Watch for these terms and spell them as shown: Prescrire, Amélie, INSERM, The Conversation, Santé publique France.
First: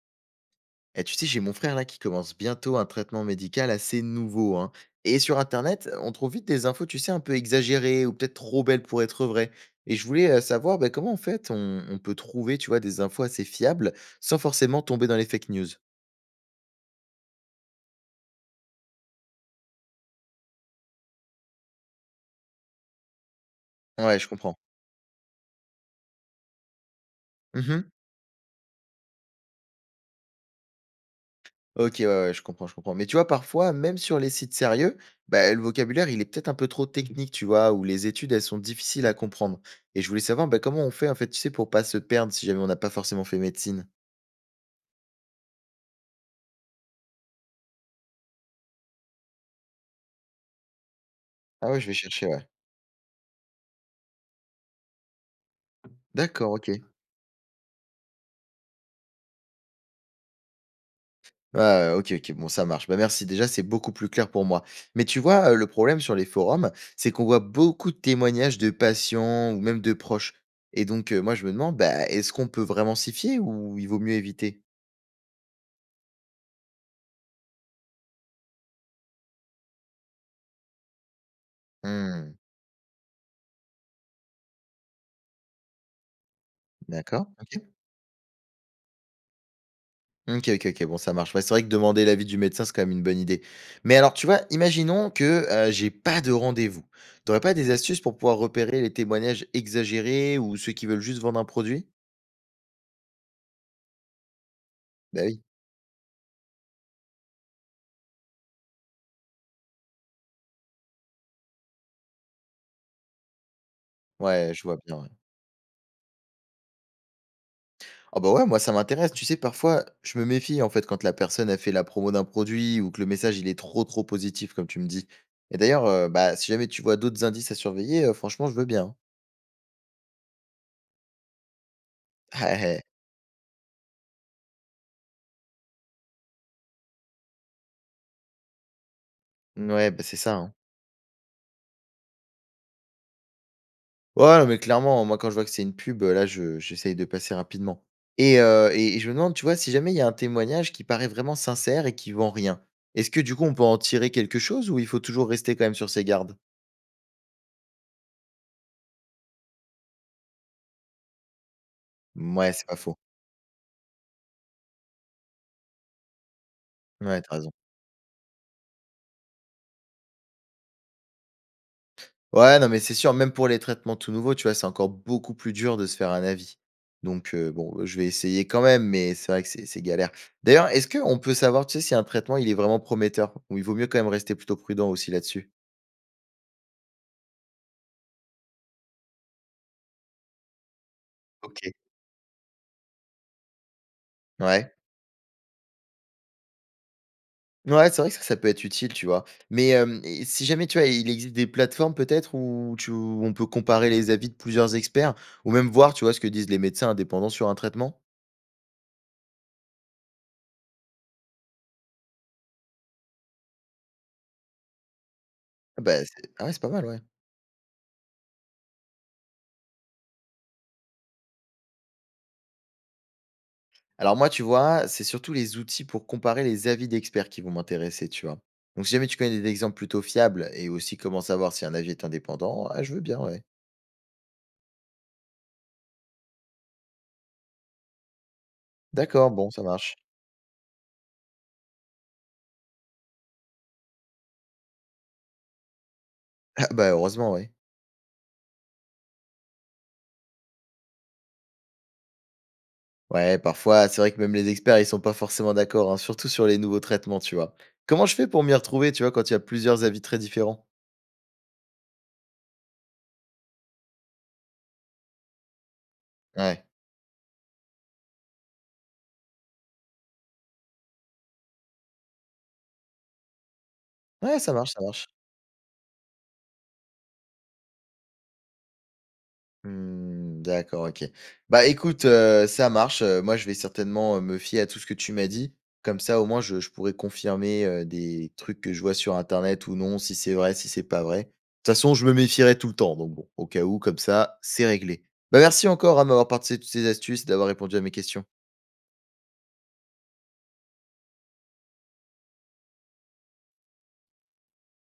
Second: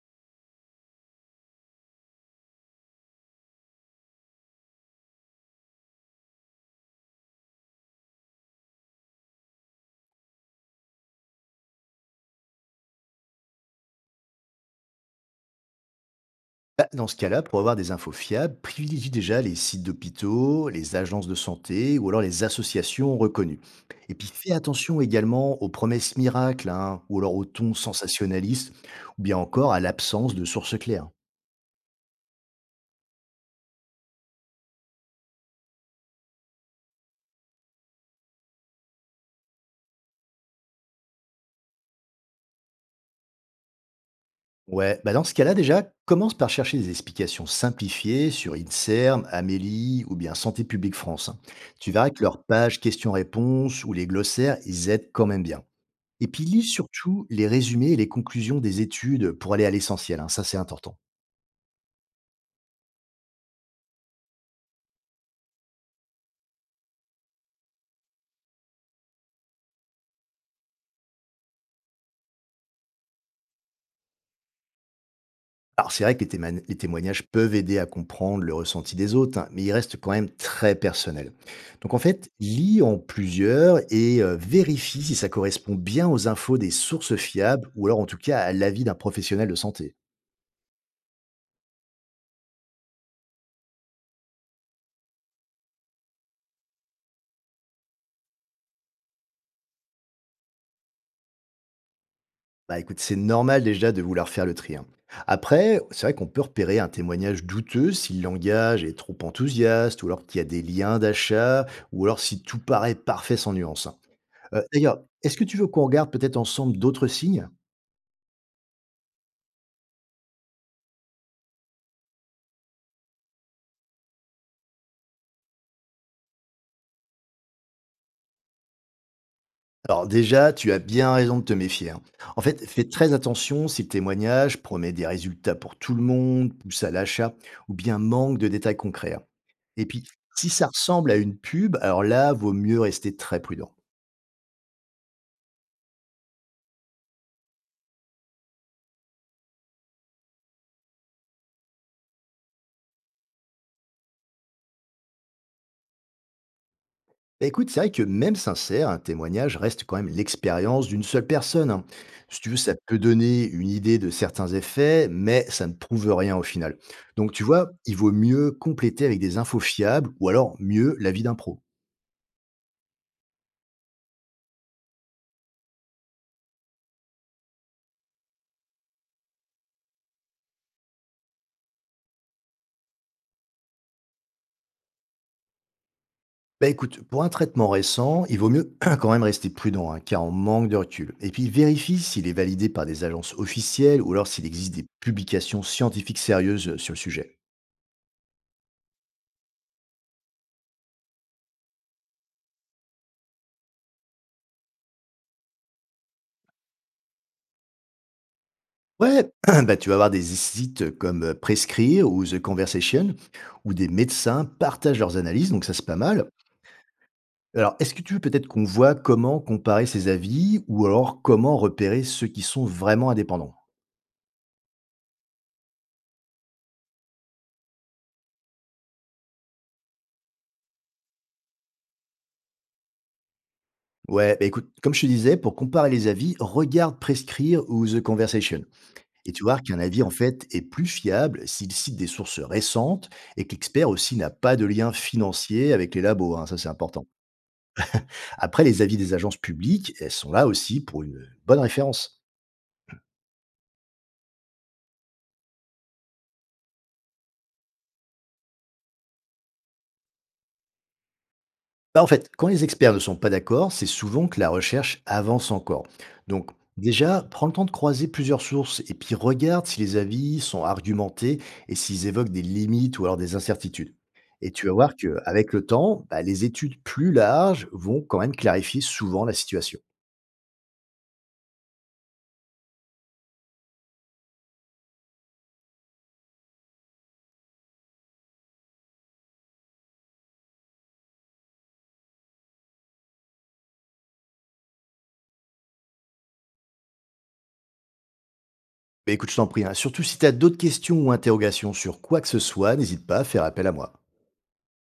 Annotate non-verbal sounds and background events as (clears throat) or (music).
Eh, tu sais, j'ai mon frère là qui commence bientôt un traitement médical assez nouveau, hein. Et sur Internet, on trouve vite des infos, tu sais, un peu exagérées ou peut-être trop belles pour être vraies. Et je voulais savoir, bah, comment en fait on peut trouver, tu vois, des infos assez fiables sans forcément tomber dans les fake news. Bah, dans ce cas-là, pour avoir des infos fiables, privilégie déjà les sites d'hôpitaux, les agences de santé ou alors les associations reconnues. Et Ouais, je puis fais comprends. attention également aux promesses miracles, hein, ou alors au ton Mhm. sensationnaliste, ou bien encore à l'absence de sources claires. Ok, ouais, ouais, je comprends, je comprends. Mais tu vois, parfois, même sur les sites sérieux, bah, le vocabulaire, il est peut-être un peu trop technique, tu vois, ou les études, elles sont difficiles à comprendre. Et je voulais savoir, bah, comment on fait, en fait, tu sais, pour pas se perdre si jamais on n'a pas forcément fait médecine. Ouais, bah dans ce cas-là déjà, commence par chercher des explications simplifiées sur INSERM, Amélie ou bien Santé publique France, hein. Ah ouais, je Tu vais verras que chercher, leurs ouais. pages questions-réponses ou les glossaires, ils aident quand même bien. Et puis D'accord, lis OK. surtout les résumés et les conclusions des études pour aller à l'essentiel, hein, ça c'est important. Ah, OK, OK, bon, ça marche. Bah, merci, déjà, c'est beaucoup plus clair pour moi. Mais tu vois, le problème sur les forums, c'est qu'on voit beaucoup de témoignages de patients ou même de proches. Et donc, moi, je me demande, bah, est-ce qu'on peut vraiment s'y fier ou il vaut mieux éviter? Alors c'est vrai que les témoignages peuvent aider à comprendre le ressenti des autres, hein, mais ils restent quand même très personnels. Donc en fait, Mmh, lis en plusieurs et vérifie si ça correspond bien aux infos des sources d'accord, OK. fiables ou alors en tout cas à l'avis d'un professionnel de santé. OK, OK, OK, bon, ça marche. Ouais, c'est vrai que demander l'avis du médecin, c'est quand même une bonne idée. Mais alors, tu vois, imaginons que, j'ai pas de rendez-vous. T'aurais pas des astuces pour pouvoir repérer les témoignages exagérés ou ceux qui veulent juste vendre un produit? Bah écoute, c'est normal déjà de vouloir faire le tri, hein. Bah, oui. Après, c'est vrai qu'on peut repérer un témoignage douteux si le langage est trop enthousiaste, ou alors qu'il y a des liens d'achat, ou alors si tout paraît parfait sans nuance, hein. Ouais, je vois D'ailleurs, bien, ouais. est-ce que tu veux qu'on regarde peut-être ensemble d'autres signes? Ah bah ouais, moi ça m'intéresse. Tu sais, parfois, je me méfie en fait quand la personne a fait la promo d'un produit ou que le message il est trop trop positif, comme tu me dis. Et d'ailleurs, bah, si jamais tu vois d'autres indices à surveiller, franchement, je veux bien. Alors déjà, tu as bien raison de te méfier, hein. En fait, Hein. fais (laughs) très attention si le témoignage promet des résultats pour tout le monde, pousse à l'achat, ou bien manque de détails concrets, hein. Ouais, Et ouais, bah, puis, c'est ça, si hein. ça ressemble à une pub, alors là, vaut mieux rester très prudent. Ouais, non, mais clairement, moi quand je vois que c'est une pub, là, j'essaye de passer rapidement. Et je me demande, tu vois, si jamais il y a un témoignage qui paraît vraiment sincère et qui vend rien, est-ce que du coup on peut en tirer quelque chose ou il faut toujours rester quand même sur ses gardes? Bah, écoute, c'est vrai que même sincère, un témoignage reste quand même l'expérience d'une seule personne, hein. Si tu Ouais, veux, c'est ça pas faux. peut donner une idée de certains effets, mais ça ne prouve rien au final. Ouais, Donc t'as tu raison. vois, il vaut mieux compléter avec des infos fiables ou alors mieux l'avis d'un pro. Ouais, non, mais c'est sûr, même pour les traitements tout nouveaux, tu vois, c'est encore beaucoup plus dur de se faire un avis. Donc, bon, je vais essayer quand même, mais c'est vrai que c'est galère. D'ailleurs, est-ce qu'on peut savoir, tu sais, si un traitement, il est vraiment prometteur? Ou il vaut mieux quand même rester plutôt prudent aussi là-dessus? Bah écoute, pour un traitement récent, il vaut mieux (clears throat) quand même rester prudent, hein, car on manque de recul. Et puis OK. vérifie s'il est validé par des agences officielles ou alors s'il existe Ouais. des publications scientifiques sérieuses sur le sujet. Ouais, c'est vrai que ça peut être utile, tu vois? Mais, et si jamais, tu vois, il existe des plateformes peut-être où on peut comparer les avis de plusieurs experts ou même voir, tu vois, ce que disent les médecins indépendants sur un traitement? Ouais, (clears throat) bah, tu vas avoir des sites comme Prescrire ou The Conversation, où des médecins partagent leurs analyses, donc ça Ah c'est pas bah, mal. c'est ah ouais, c'est pas mal, ouais. Alors, est-ce que tu veux peut-être qu'on voit comment comparer ces avis ou alors comment repérer ceux qui sont vraiment indépendants? Alors moi, tu vois, c'est surtout les outils pour comparer les avis d'experts qui vont m'intéresser, tu vois. Donc si jamais tu connais des exemples plutôt fiables et aussi comment savoir si un avis est indépendant, ah, je veux bien, ouais. Ouais, bah écoute, comme je te disais, pour comparer les avis, regarde Prescrire ou The Conversation. D'accord, Et tu bon, vois ça qu'un marche. avis, en (laughs) fait, est plus fiable s'il cite des sources récentes et que l'expert aussi n'a pas de lien financier avec les labos, hein, ça Ah c'est bah important. heureusement, ouais. Après, les avis des agences publiques, elles sont là aussi pour une bonne référence. Ouais, parfois, c'est vrai que même les experts, ils sont pas forcément d'accord, hein, surtout sur les nouveaux traitements, tu vois. Comment je fais pour m'y retrouver, tu vois, quand il y a plusieurs avis très différents? Bah, en fait, quand les experts ne sont pas d'accord, c'est souvent que la recherche avance encore. Donc, Ouais. déjà, prends le temps de croiser plusieurs sources et puis regarde si les avis sont argumentés et s'ils évoquent des limites ou alors des incertitudes. Ouais, Et ça tu marche, vas ça voir marche. qu'avec le temps, bah, les études plus larges vont quand même clarifier souvent la situation. Mmh, d'accord, OK. Bah, écoute, ça marche, moi, je vais certainement, me fier à tout ce que tu m'as dit. Comme ça, au moins, je pourrais confirmer, des trucs que je vois sur internet ou non, si c'est vrai, si c'est pas vrai. De toute façon, je me méfierai tout le temps, donc bon, au cas où, comme ça, c'est réglé. Bah, merci encore, à m'avoir partagé toutes ces astuces et d'avoir répondu à mes questions. Mais écoute, je t'en prie, hein, surtout si tu as d'autres questions ou interrogations sur quoi que ce soit, n'hésite pas à faire appel à moi.